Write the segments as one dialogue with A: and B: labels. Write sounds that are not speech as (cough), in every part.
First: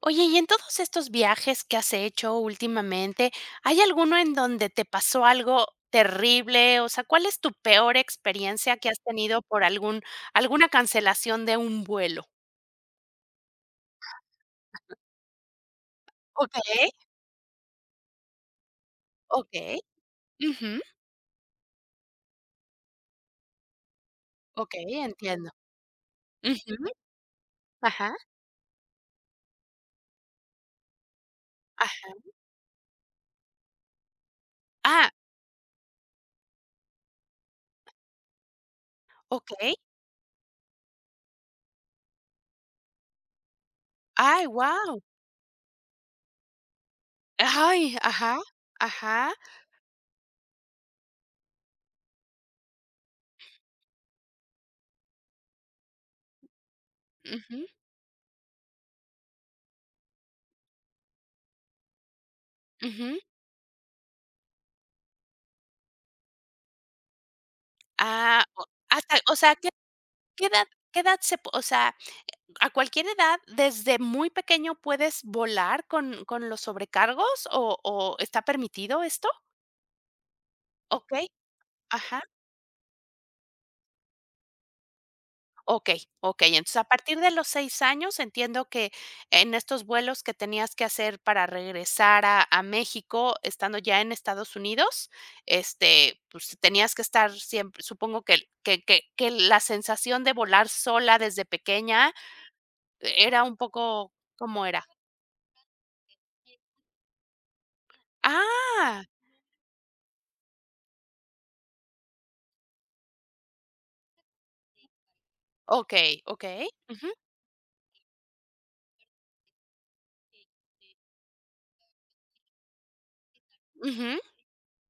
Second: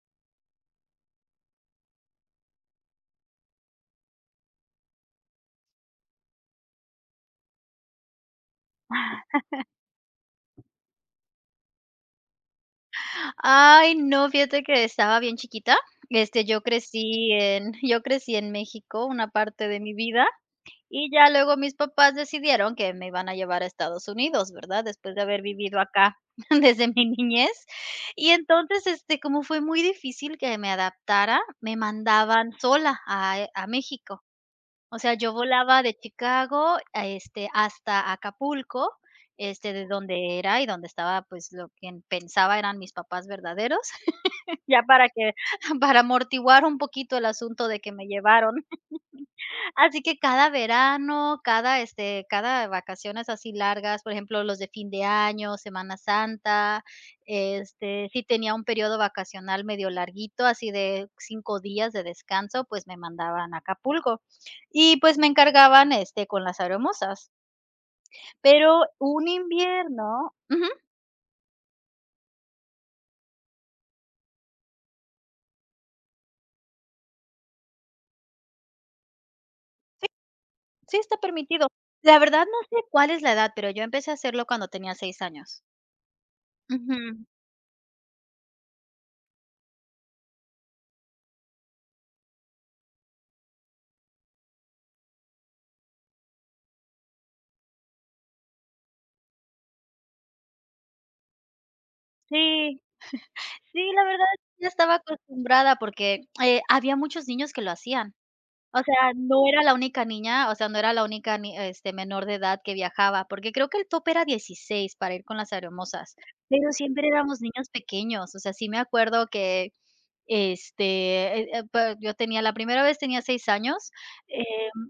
A: Oye, y en todos estos viajes que has hecho últimamente, ¿hay alguno en donde te pasó algo terrible? O sea, ¿cuál es tu peor experiencia que has tenido por algún alguna cancelación de un vuelo?
B: Ay, no, fíjate que estaba bien chiquita.
A: ¿Ok?
B: Yo crecí en (laughs) yo crecí en México una
A: ¿Ok?
B: parte de mi vida,
A: Ujú.
B: y ya luego mis papás decidieron que me iban a llevar a Estados Unidos,
A: ¿Ok?
B: ¿verdad? Después de haber
A: Entiendo.
B: vivido acá (laughs) desde
A: Ujú.
B: mi niñez.
A: Ajá,
B: Y entonces, como fue muy difícil que me adaptara, me
A: ajá.
B: mandaban sola a México. O
A: Ah,
B: sea, yo volaba de Chicago, a hasta Acapulco,
A: ¿Ok?
B: de donde era y donde estaba, pues, lo que pensaba eran mis papás verdaderos.
A: Ay,
B: Ya
A: guau.
B: para que (laughs) para amortiguar un poquito el asunto de que
A: Ay,
B: me
A: ajá,
B: llevaron.
A: ajá.
B: Así que cada verano, cada, cada vacaciones así largas, por ejemplo, los de fin de año, Semana Santa,
A: Ujú,
B: si tenía un periodo vacacional medio larguito, así de 5 días de descanso, pues me
A: ujú.
B: mandaban a Acapulco. Y pues me encargaban, con las aeromosas.
A: Ah, o
B: Pero
A: hasta,
B: un
A: o sea, ¿qué
B: invierno ujú,
A: qué edad se po o sea, a cualquier edad, desde muy pequeño, puedes volar con los sobrecargos, ¿está permitido esto?
B: sí
A: ¿Ok?
B: está permitido. La
A: Ajá.
B: verdad no sé cuál es la edad, pero yo empecé a hacerlo cuando tenía 6 años.
A: Ok, ok. Entonces, a partir
B: Ujú.
A: de los 6 años, entiendo que en estos vuelos que tenías que hacer para regresar a México, estando ya en Estados Unidos, pues, tenías que estar siempre, supongo que la sensación de volar sola desde pequeña
B: Sí,
A: era un
B: sí, la
A: poco,
B: verdad es que
A: ¿cómo
B: ya
A: era?
B: estaba acostumbrada porque, había muchos niños que lo hacían. O
A: Ah,
B: sea, no era la única niña, o sea, no era la única ni menor de edad que viajaba, porque creo que el tope era 16 para ir con las
A: ok,
B: aeromosas,
A: ok.
B: pero siempre éramos niños pequeños. O sea, sí me acuerdo que Este, pa yo tenía la primera vez tenía 6 años,
A: Ujú,
B: em,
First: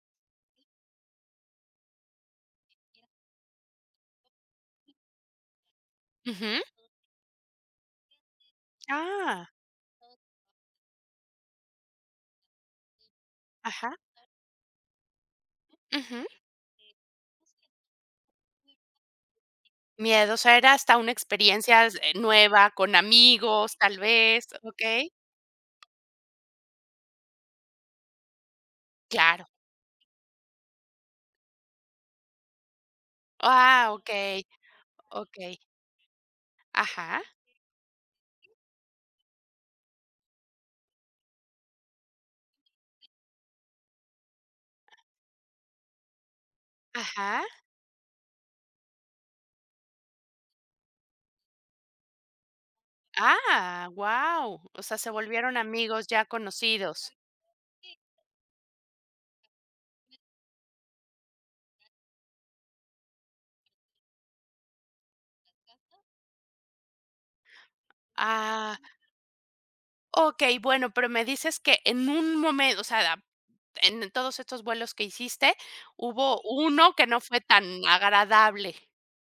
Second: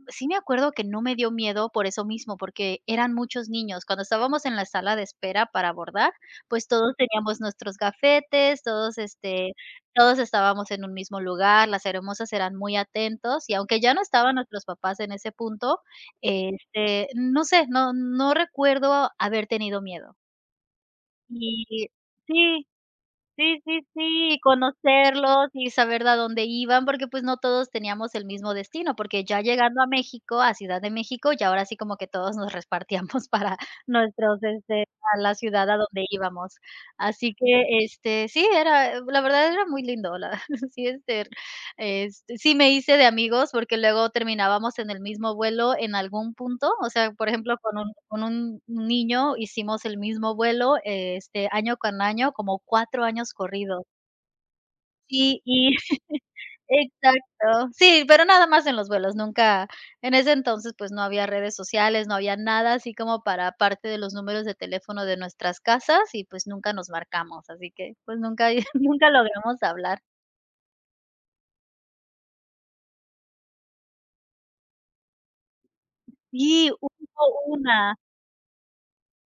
B: sí me acuerdo que no me dio miedo por eso mismo, porque eran muchos niños. Cuando estábamos en la sala de espera para abordar,
A: ujú.
B: pues todos teníamos nuestros gafetes, todos,
A: Ah,
B: todos estábamos en un mismo lugar, las hermosas eran muy atentos y aunque ya
A: ajá.
B: no estaban nuestros papás en ese punto,
A: Ujú.
B: no sé, no recuerdo haber tenido miedo.
A: Miedo, o sea, era hasta una
B: Y
A: experiencia,
B: sí.
A: nueva, con
B: Sí,
A: amigos,
B: sí,
A: tal
B: sí, y
A: vez, okey.
B: conocerlos y saber de a dónde iban, porque, pues, no todos teníamos el mismo destino, porque ya
A: Claro.
B: llegando a México, a Ciudad de México, ya ahora sí como que todos nos repartíamos (laughs) para
A: Ah,
B: nuestros,
A: okey,
B: a la
A: okey.
B: ciudad a donde íbamos.
A: Ajá,
B: Así que, sí, era la verdad era muy lindo, la (laughs) sí, sí me hice de amigos, porque luego terminábamos en el mismo vuelo en algún punto, o sea, por
A: ajá.
B: ejemplo, con un niño hicimos el mismo vuelo, año con año, como 4 años corridos.
A: Ah, wow. O sea, se
B: Sí,
A: volvieron
B: y
A: amigos
B: (laughs)
A: ya conocidos.
B: exacto. Sí, pero nada más en los vuelos, nunca en ese entonces, pues, no había redes sociales, no había nada así como para parte de los números de teléfono de nuestras casas y, pues, nunca nos marcamos, así que, pues, nunca (laughs)
A: Ah,
B: nunca logramos hablar.
A: okey, bueno, pero me dices que en un momento, o sea, da en todos estos vuelos que hiciste, hubo
B: Sí, hubo
A: uno que no fue tan
B: una.
A: agradable.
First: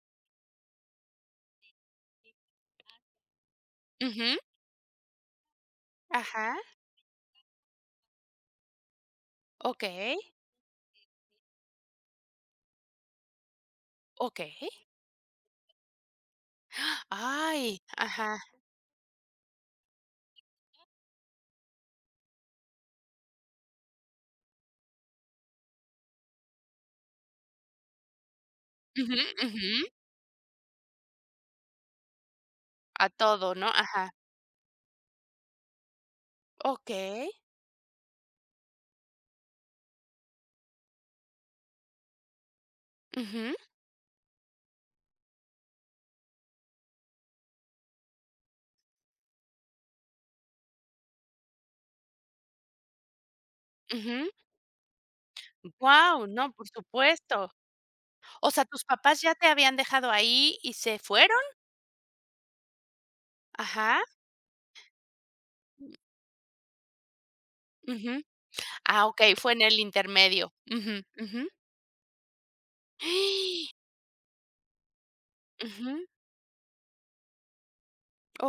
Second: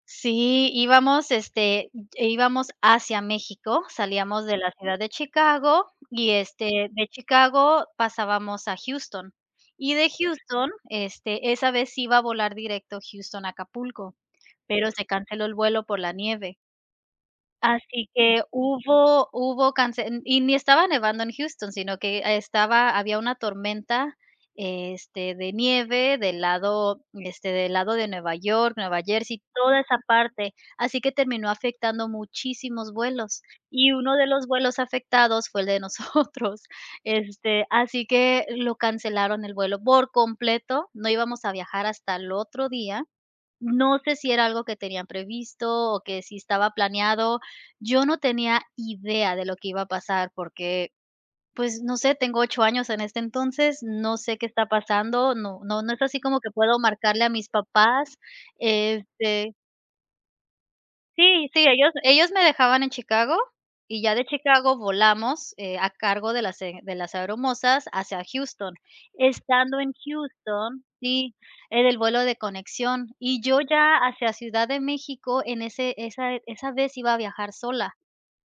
B: Sí, íbamos, e íbamos hacia México,
A: Ujú.
B: salíamos de la ciudad de Chicago y,
A: Ajá.
B: de Chicago pasábamos a Houston, y de
A: Okey,
B: Houston, esa vez iba a volar directo Houston a Acapulco,
A: okey.
B: pero se canceló el vuelo por la nieve.
A: Ay,
B: Así
A: ajá.
B: que hubo cance y ni estaba nevando en Houston, sino que estaba había una tormenta, de nieve del lado, del lado de Nueva York, Nueva
A: Ujú,
B: Jersey,
A: ujú.
B: toda esa parte. Así que terminó afectando muchísimos
A: A
B: vuelos,
A: todo, ¿no?
B: y
A: Ajá.
B: uno de los vuelos afectados fue el de nosotros. (laughs)
A: Okey.
B: Así que lo cancelaron el vuelo por completo, no íbamos a viajar hasta el otro día,
A: Ujú,
B: no sé si era algo que tenían previsto o que si estaba planeado. Yo no tenía idea de lo que iba a pasar porque, pues, no sé, tengo 8 años en este entonces, no
A: ujú.
B: sé qué está pasando, no es así
A: Guau,
B: como que
A: no, por
B: puedo marcarle a mis
A: supuesto.
B: papás,
A: O sea, tus papás ya te
B: este,
A: habían dejado ahí y se fueron.
B: sí, sí, ellos me dejaban en Chicago,
A: Ajá.
B: y ya de Chicago volamos, a cargo de las e de las aeromosas
A: Ujú.
B: hacia Houston.
A: Ah, okey, fue en el
B: Estando en
A: intermedio.
B: Houston
A: Ujú,
B: sí,
A: ujú.
B: era el vuelo de conexión, y yo ya hacia Ciudad de México en ese
A: Ujú,
B: esa vez iba a viajar sola,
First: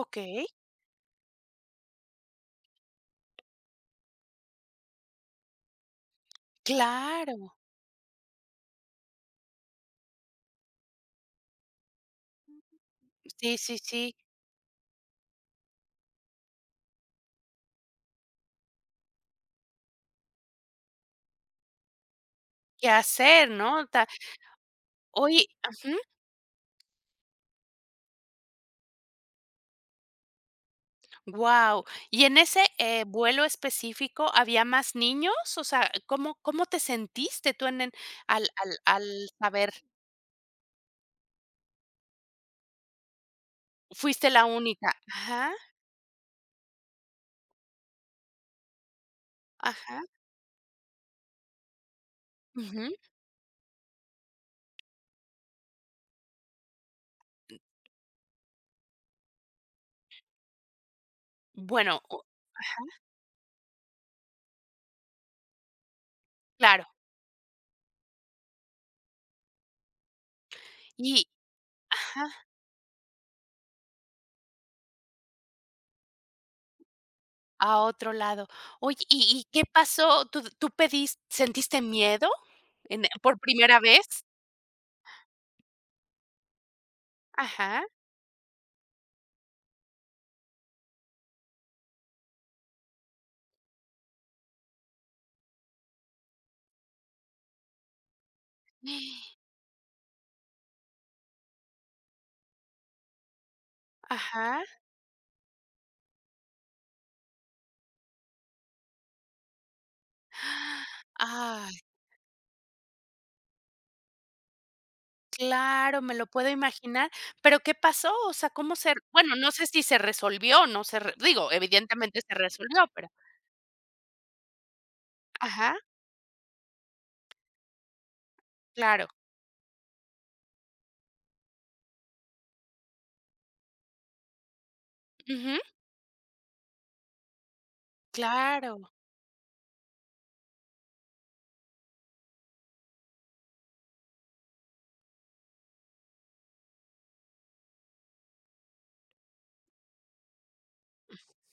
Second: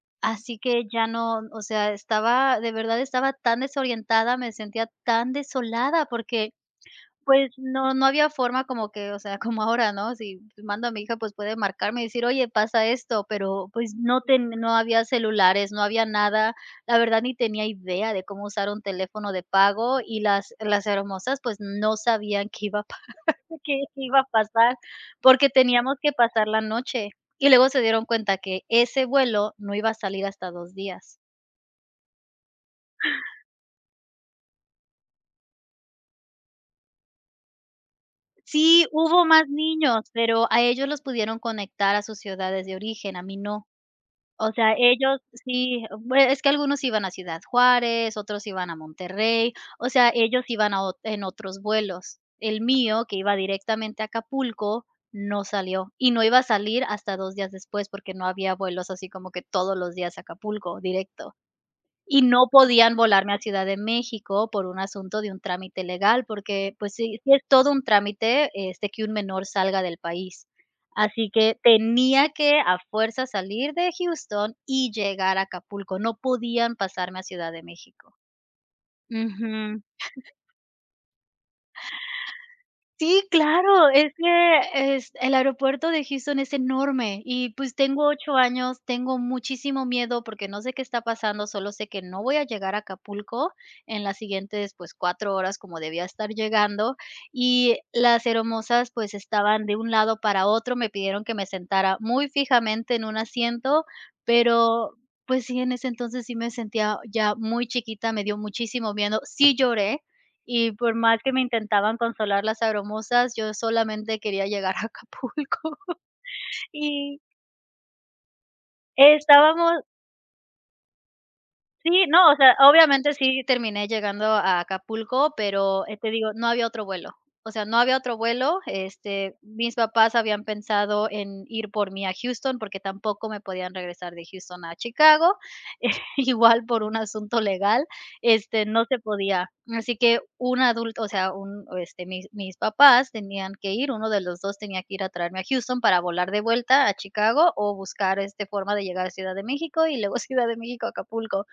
A: okey.
B: así que ya no, o sea, estaba de verdad estaba tan desorientada, me sentía tan desolada, porque
A: Claro.
B: pues no, no había forma como que, o sea, (laughs) como ahora, ¿no? Si mando a mi hija, pues puede marcarme y decir, oye, pasa esto,
A: Sí,
B: pero
A: sí,
B: pues
A: sí.
B: no, ten, no había celulares, no había nada, la verdad ni tenía idea de cómo usar un teléfono de pago y las hermosas pues no sabían qué iba a,
A: ¿Qué
B: pa-
A: hacer,
B: (laughs) qué
A: no? Ta
B: iba a pasar
A: Oye,
B: porque teníamos
A: ujú.
B: que pasar la noche y luego se dieron cuenta que ese vuelo no iba a salir hasta 2 días.
A: Wow. Y en ese, vuelo específico, ¿había más niños? O sea, ¿cómo te sentiste tú en al al
B: Sí, hubo
A: al
B: más
A: saber?
B: niños, pero a ellos los pudieron conectar a sus ciudades de origen, a mí no.
A: Fuiste la
B: O sea,
A: única.
B: ellos
A: Ajá,
B: sí, bue es que algunos iban a Ciudad Juárez, otros iban a Monterrey, o
A: ajá,
B: sea, ellos iban a ot en otros vuelos. El
A: ujú.
B: mío, que iba directamente a Acapulco, no salió, y no iba a salir hasta 2 días después, porque no había vuelos así como que todos los días a Acapulco, directo.
A: Bueno,
B: Y
A: o
B: no podían volarme a Ciudad de México por un asunto de un trámite legal, porque,
A: claro.
B: pues, sí es todo un trámite, que un menor salga del país.
A: Y
B: Así que
A: ajá,
B: tenía que a fuerza salir de Houston y llegar a Acapulco, no podían pasarme a Ciudad de
A: a otro
B: México.
A: lado. Oye, ¿y qué
B: Ujú.
A: pasó? ¿Tú tú pedis sentiste miedo en
B: Sí,
A: por primera
B: claro,
A: vez?
B: es que es el aeropuerto de Houston es enorme y pues
A: Ajá.
B: tengo 8 años, tengo muchísimo miedo porque no sé qué está pasando, solo sé que no voy a llegar a Acapulco en las siguientes, pues 4 horas como debía estar llegando y las hermosas pues
A: (gasps)
B: estaban de un lado para otro, me pidieron que me sentara muy fijamente en un asiento,
A: Ajá.
B: pero pues sí, en ese entonces sí me sentía ya muy chiquita, me dio muchísimo miedo, sí lloré, y por
A: (gasps)
B: más que me
A: Ah.
B: intentaban consolar las abromosas, yo solamente quería llegar a Acapulco. (laughs)
A: Claro, me lo puedo imaginar,
B: Y
A: pero, ¿qué pasó? O sea, ¿cómo se bueno, no sé
B: estábamos
A: si se resolvió, no se re digo,
B: Sí,
A: evidentemente
B: no,
A: se
B: o sea,
A: resolvió, pero
B: obviamente sí terminé llegando a Acapulco,
A: ajá,
B: pero, te digo, no había otro vuelo. O sea, no había otro vuelo,
A: claro.
B: mis papás habían pensado en ir por mí a Houston, porque tampoco me podían regresar de Houston a Chicago,
A: Ujú,
B: (laughs) igual por un asunto legal,
A: claro.
B: no se podía. Así que un adulto, o sea, mis papás tenían que ir, uno de los 2 tenía que ir a traerme a Houston para volar de vuelta a Chicago o buscar, forma de llegar a Ciudad de México y luego (laughs) Ciudad de México a Acapulco.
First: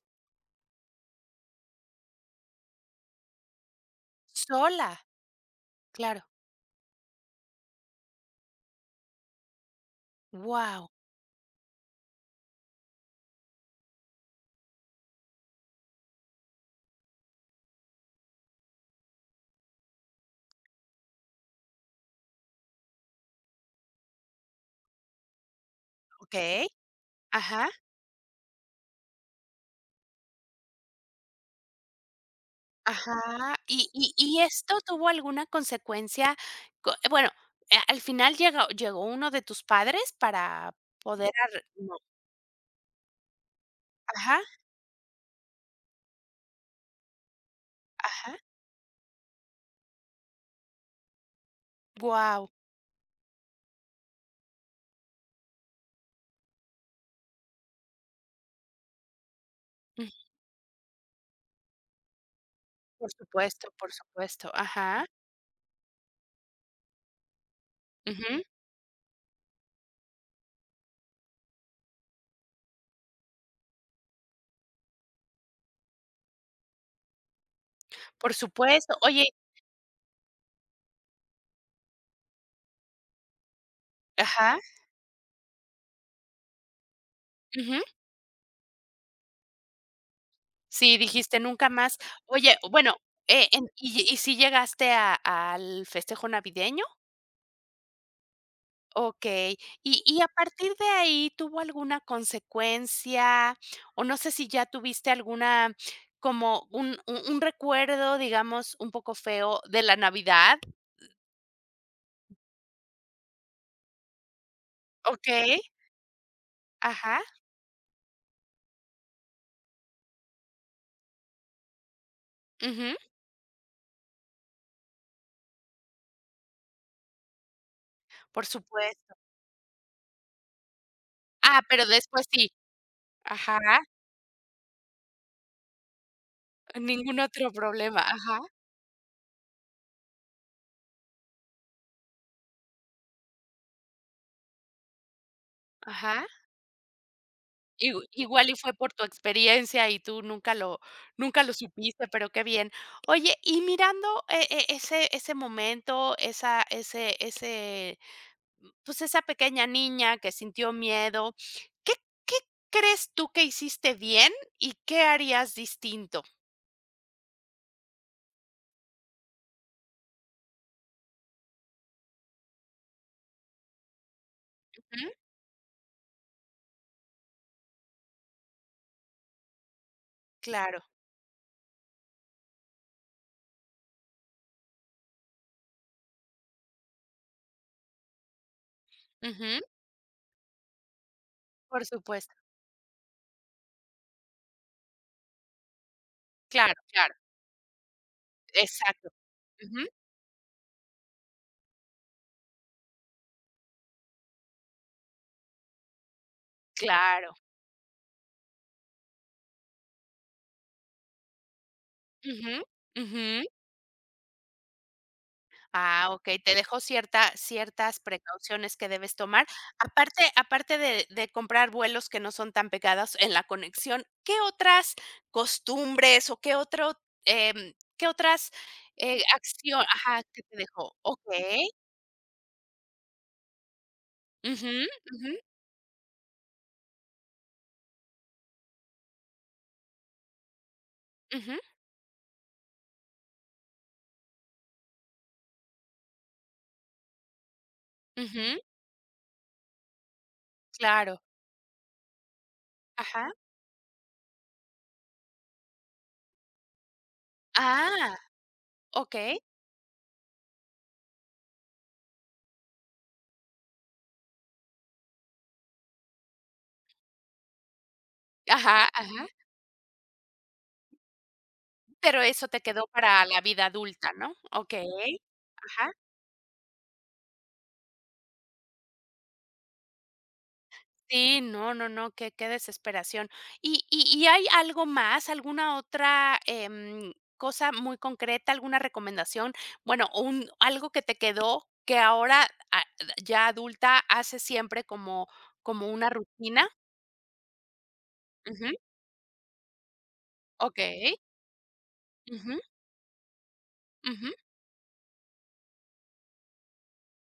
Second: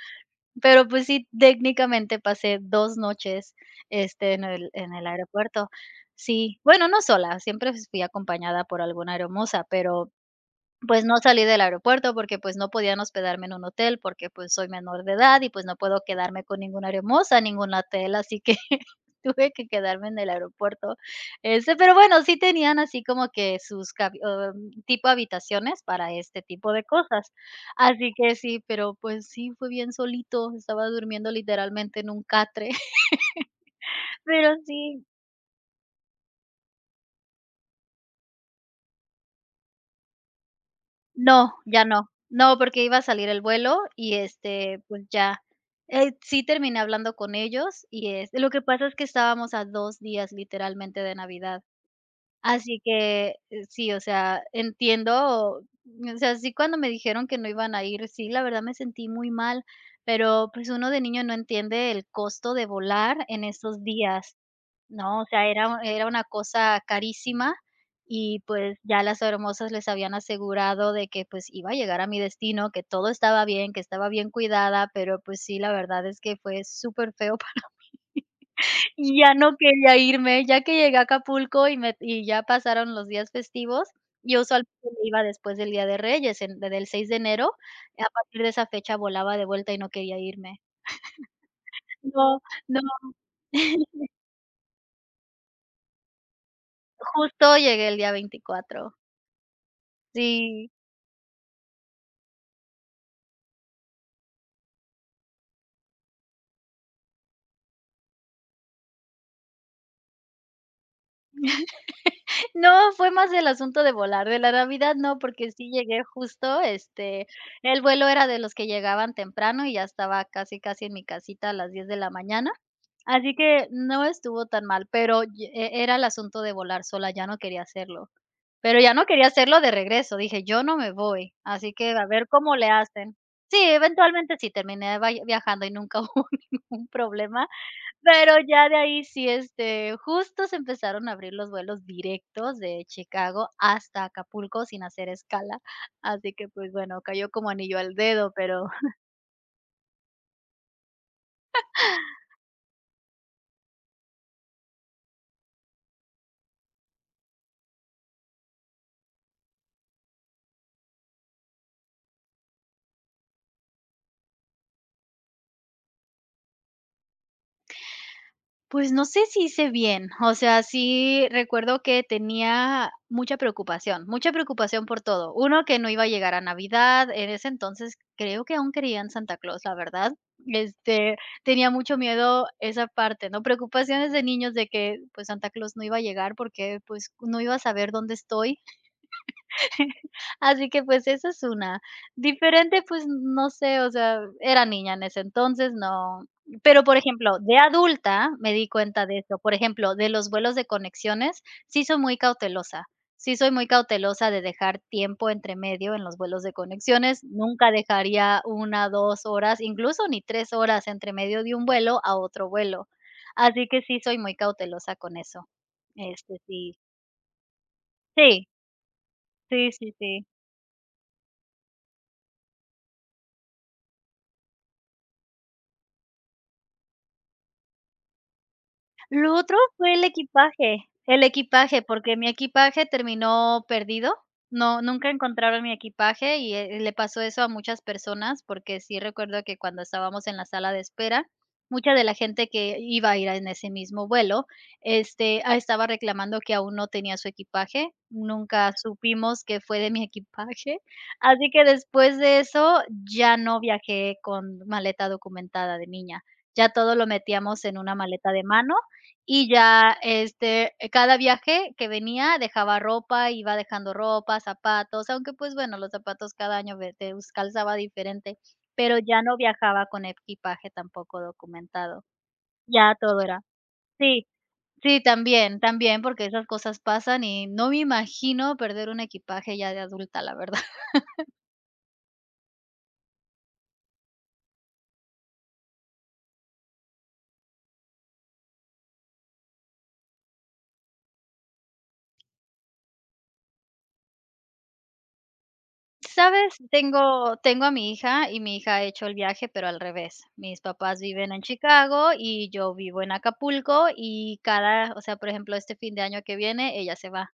B: Pero, pues sí, técnicamente pasé 2 noches, en el
A: Sola,
B: aeropuerto.
A: claro.
B: Sí, bueno, no sola, siempre fui acompañada por alguna hermosa, pero
A: Wow.
B: pues no salí del aeropuerto porque, pues, no podían hospedarme en un hotel porque, pues, soy menor de edad y, pues, no puedo quedarme con ninguna hermosa, ningún hotel, así que (laughs) tuve que quedarme en el aeropuerto, ese pero bueno, sí tenían así como que sus tipo habitaciones para este
A: Okey.
B: tipo de cosas,
A: Ajá,
B: así que sí, pero, pues sí, fue bien solito, estaba durmiendo literalmente en un catre, (laughs)
A: ajá. ¿Y
B: pero
A: esto
B: sí.
A: tuvo alguna consecuencia? Co Bueno, al final llega llegó uno de tus padres para poder
B: No,
A: arre
B: ya
A: no.
B: no. No, porque iba a salir el vuelo y,
A: Ajá,
B: pues ya, sí terminé hablando con ellos y,
A: ajá.
B: lo que pasa es que estábamos a 2 días literalmente de Navidad.
A: Wow.
B: Así que, sí, o sea, entiendo, o sea, sí cuando me dijeron que no iban a ir, sí, la verdad me sentí muy mal, pero, pues, uno de niño no entiende el costo de
A: Por
B: volar en
A: supuesto,
B: esos
A: por
B: días.
A: supuesto. Ajá.
B: No, o sea, era una cosa carísima y,
A: Ujú.
B: pues, ya las hermosas les habían asegurado de que, pues, iba a llegar a mi destino, que todo estaba bien, que estaba bien cuidada, pero, pues, sí, la verdad es que fue superfeo feo
A: Por
B: (laughs)
A: supuesto.
B: y
A: Oye,
B: ya no quería irme, ya que llegué a Acapulco y me y ya pasaron los días festivos, yo
A: ajá,
B: usualmente me iba después del Día de Reyes, en desde el 6 de enero,
A: ujú.
B: a partir de esa fecha volaba de vuelta y no quería irme.
A: Sí, dijiste nunca más.
B: No,
A: Oye,
B: no,
A: bueno, en ¿y
B: (laughs)
A: y si llegaste a al festejo navideño?
B: justo llegué el día 24.
A: Okey. Y a
B: Sí.
A: partir de ahí, ¿tuvo alguna consecuencia? O no sé si ya tuviste alguna, como un recuerdo, digamos, un poco feo de la Navidad.
B: No, fue más el asunto de volar, de la Navidad no, porque
A: Okey,
B: sí llegué justo,
A: ajá,
B: el vuelo era de los que llegaban temprano y ya estaba casi, casi en mi casita a las 10 de la mañana,
A: ujú,
B: así que no estuvo tan mal, pero ye e era el asunto de volar sola, ya no quería hacerlo,
A: por
B: pero ya no
A: supuesto.
B: quería hacerlo de regreso, dije: "Yo no me voy,
A: Ah,
B: así
A: pero
B: que a
A: después
B: ver
A: sí.
B: cómo le hacen". Sí,
A: Ajá,
B: eventualmente sí terminé vai viajando y nunca (laughs) hubo ningún
A: ningún otro
B: problema.
A: problema.
B: Pero
A: Ajá,
B: ya de ahí sí, justo se empezaron a abrir los vuelos directos de Chicago hasta Acapulco sin hacer escala,
A: ajá.
B: así que, pues, bueno, cayó como anillo al dedo,
A: Igual y
B: pero
A: fue por tu experiencia y tú nunca lo supiste, pero qué bien. Oye, y mirando ese ese momento, esa ese ese, pues, esa pequeña niña que sintió miedo, ¿qué qué crees tú que hiciste bien y qué harías distinto?
B: pues no sé si hice bien, o sea, sí recuerdo que tenía mucha preocupación por
A: Ujú,
B: todo. Uno, que no iba a llegar a Navidad, en ese entonces creo que aún creía en Santa Claus, la verdad.
A: claro.
B: Este, tenía mucho miedo esa parte, ¿no? Preocupaciones de niños de que pues Santa Claus no iba a llegar porque pues no iba a saber dónde estoy.
A: Ujú,
B: (laughs) Así que, pues, esa es una.
A: por supuesto.
B: Diferente, pues, no sé, o sea, era niña en ese entonces, no,
A: Claro,
B: pero, por
A: claro.
B: ejemplo, de adulta me di cuenta
A: Exacto.
B: de eso. Por
A: Ujú,
B: ejemplo, de los vuelos de conexiones, sí soy muy cautelosa. Sí soy muy cautelosa de dejar tiempo entre medio en los vuelos de conexiones.
A: claro.
B: Nunca dejaría una 2 horas, incluso ni 3 horas entre medio de un vuelo a otro
A: Ujú,
B: vuelo.
A: ujú.
B: Así que sí soy muy cautelosa con eso.
A: Ah,
B: Este,
A: okey, te
B: sí.
A: dejó ciertas
B: Sí,
A: precauciones que debes tomar.
B: sí, sí, sí.
A: Aparte de comprar vuelos que no son tan pegados en la conexión, ¿qué otras costumbres o qué otro, qué otras,
B: Lo otro
A: acción,
B: fue
A: ajá, que te dejó?
B: el
A: Okey.
B: equipaje, porque mi equipaje terminó perdido.
A: Ujú,
B: No, nunca
A: ujú,
B: encontraron mi equipaje y, le pasó eso a muchas personas, porque sí recuerdo que cuando estábamos en la sala de espera,
A: ujú,
B: mucha de la gente que iba a ir en ese mismo vuelo, estaba reclamando que aún no tenía su equipaje.
A: ujú,
B: Nunca supimos que fue de mi equipaje.
A: claro.
B: Así que después de eso,
A: Ajá.
B: ya no viajé con maleta documentada de niña. Ya todo lo metíamos en una
A: Ah,
B: maleta de mano
A: okey.
B: y ya, cada viaje que venía dejaba ropa, iba dejando ropa, zapatos, aunque, pues, bueno, los zapatos cada año ve te us calzaba diferente,
A: Ajá,
B: pero ya
A: ajá.
B: no viajaba con equipaje tampoco documentado.
A: Pero eso te quedó
B: Ya todo
A: para la
B: era
A: vida adulta,
B: sí,
A: ¿no? Okey.
B: sí, también,
A: Ajá.
B: también, porque esas cosas pasan y no me imagino perder un equipaje ya de adulta, la verdad.
A: Sí, no, no, no, qué desesperación. ¿Y hay algo más, alguna otra, cosa muy concreta, alguna recomendación? Bueno, o un algo que te quedó que ahora, ah, ya adulta hace siempre como una
B: Sabes,
A: rutina.
B: tengo a mi hija y mi
A: Ujú,
B: hija ha hecho el viaje, pero al revés. Mis papás
A: okey.
B: viven en Chicago y
A: Ujú,
B: yo vivo en Acapulco
A: ujú.
B: y cada, o sea, por ejemplo, este fin de año que viene, ella se va.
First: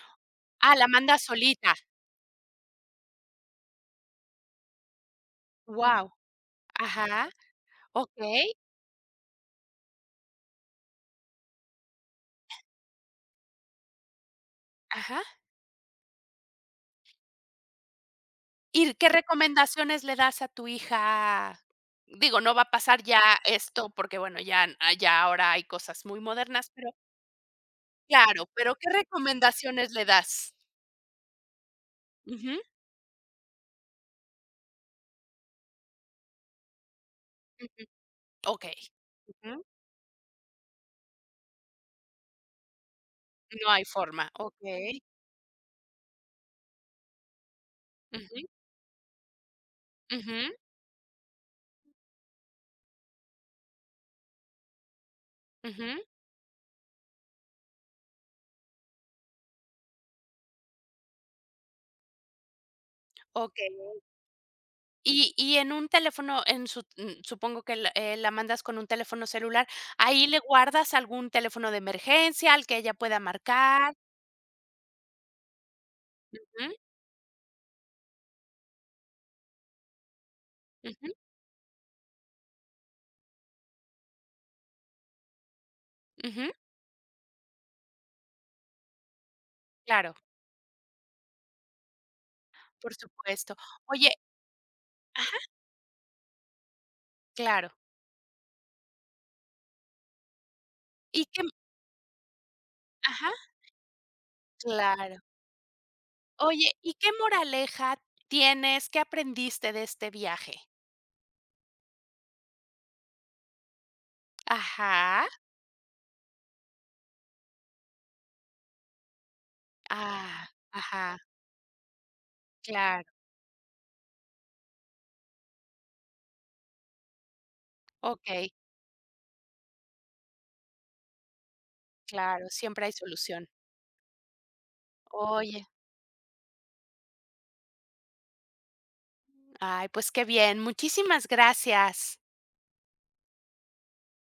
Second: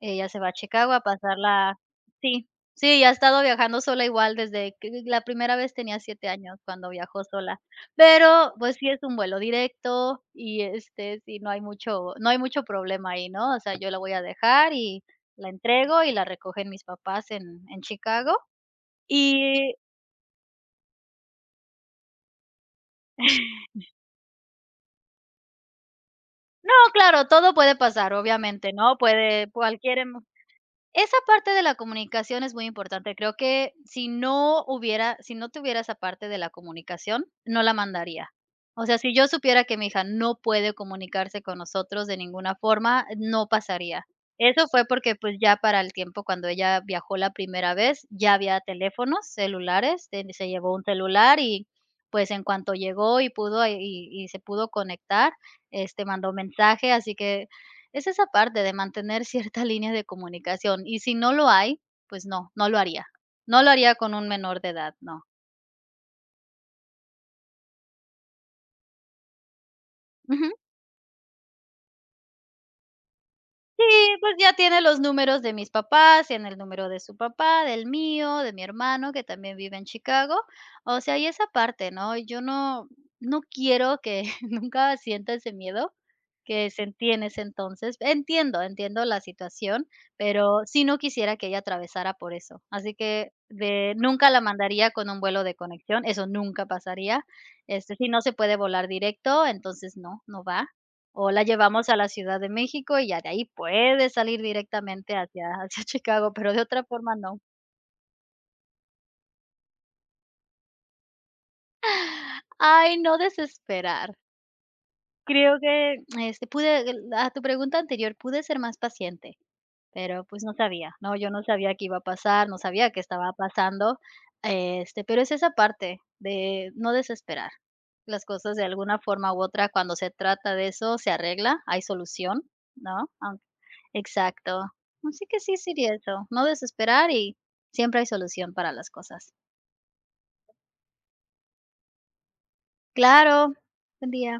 B: Ella se va a
A: Ah, la
B: Chicago a
A: manda
B: pasarla
A: solita.
B: sí, sí, ya ha estado viajando sola igual desde que la primera vez tenía
A: Wow.
B: 7 años cuando viajó
A: Ajá,
B: sola, pero,
A: okey,
B: pues, sí es un vuelo directo y, este, sí, no hay mucho problema ahí, ¿no? O sea, yo la voy a dejar y
A: ajá.
B: la entrego y la recogen mis papás en Chicago
A: ¿Y qué
B: y
A: recomendaciones le das a tu hija? Digo, no va a pasar ya
B: (laughs)
A: esto, porque bueno, ah, ya ahora hay cosas muy modernas,
B: no,
A: pero
B: claro, todo puede pasar,
A: claro,
B: obviamente,
A: pero, ¿qué
B: ¿no? Puede
A: recomendaciones
B: cualquier
A: le das?
B: esa parte de la comunicación
A: Ujú,
B: es muy importante. Creo que si no tuviera esa parte de la comunicación, no la
A: ujú,
B: mandaría.
A: okey,
B: O sea, si yo
A: ujú,
B: supiera que mi hija no puede comunicarse con nosotros de ninguna forma, no
A: no hay
B: pasaría.
A: forma,
B: Eso fue
A: okey,
B: porque, pues, ya para el tiempo cuando ella viajó la primera vez, ya
A: ujú,
B: había teléfonos celulares, se
A: ujú,
B: llevó un celular y, pues, en cuanto llegó y pudo y se pudo conectar,
A: ujú,
B: mandó mensaje, así que es esa parte de mantener ciertas líneas (laughs) de comunicación, y si no lo hay, pues no, no lo haría. No lo
A: okey.
B: haría con un menor de edad, no.
A: Y en un teléfono, supongo que la mandas con un teléfono celular, ¿ahí le
B: Ujú.
A: guardas algún teléfono de emergencia al que ella pueda
B: Sí,
A: marcar?
B: pues ya tiene los números de mis papás, tiene el
A: Ujú,
B: número de su papá, del mío, de mi hermano, que también vive en Chicago. O
A: ujú,
B: sea, y esa parte, ¿no? Yo no quiero que (laughs) nunca sienta ese miedo
A: ujú,
B: que sentí en ese entonces. Entiendo, entiendo la situación,
A: claro.
B: pero sí no quisiera que ella atravesara por eso. Así
A: Por
B: que
A: supuesto.
B: de
A: Oye,
B: nunca la mandaría con un
A: ajá,
B: vuelo de conexión, eso nunca pasaría.
A: claro.
B: Si no se puede volar directo, entonces no, no va.
A: ¿Y
B: O
A: qué?
B: la llevamos a la Ciudad de México y ya de
A: Ajá,
B: ahí puede salir directamente
A: claro.
B: hacia (laughs) hacia Chicago, pero de
A: Oye,
B: otra
A: ¿y qué
B: forma no.
A: moraleja tienes? ¿Qué aprendiste de este viaje?
B: Ay, no desesperar.
A: Ajá.
B: Creo que, este, pude a tu pregunta anterior, pude ser más paciente. Pero, pues,
A: Ah,
B: no sabía, ¿no?
A: ajá,
B: Yo no sabía qué iba a pasar, no sabía qué
A: claro.
B: estaba pasando, pero es esa parte de no desesperar. Las
A: Okey,
B: cosas de alguna forma u otra, cuando se trata de eso, se arregla, hay solución,
A: claro, siempre hay
B: ¿no? Aun
A: solución.
B: exacto. Así que sí
A: Oye,
B: sería eso, no desesperar y siempre hay solución para las cosas.
A: ay, pues qué bien. Muchísimas gracias.
B: Claro, buen día.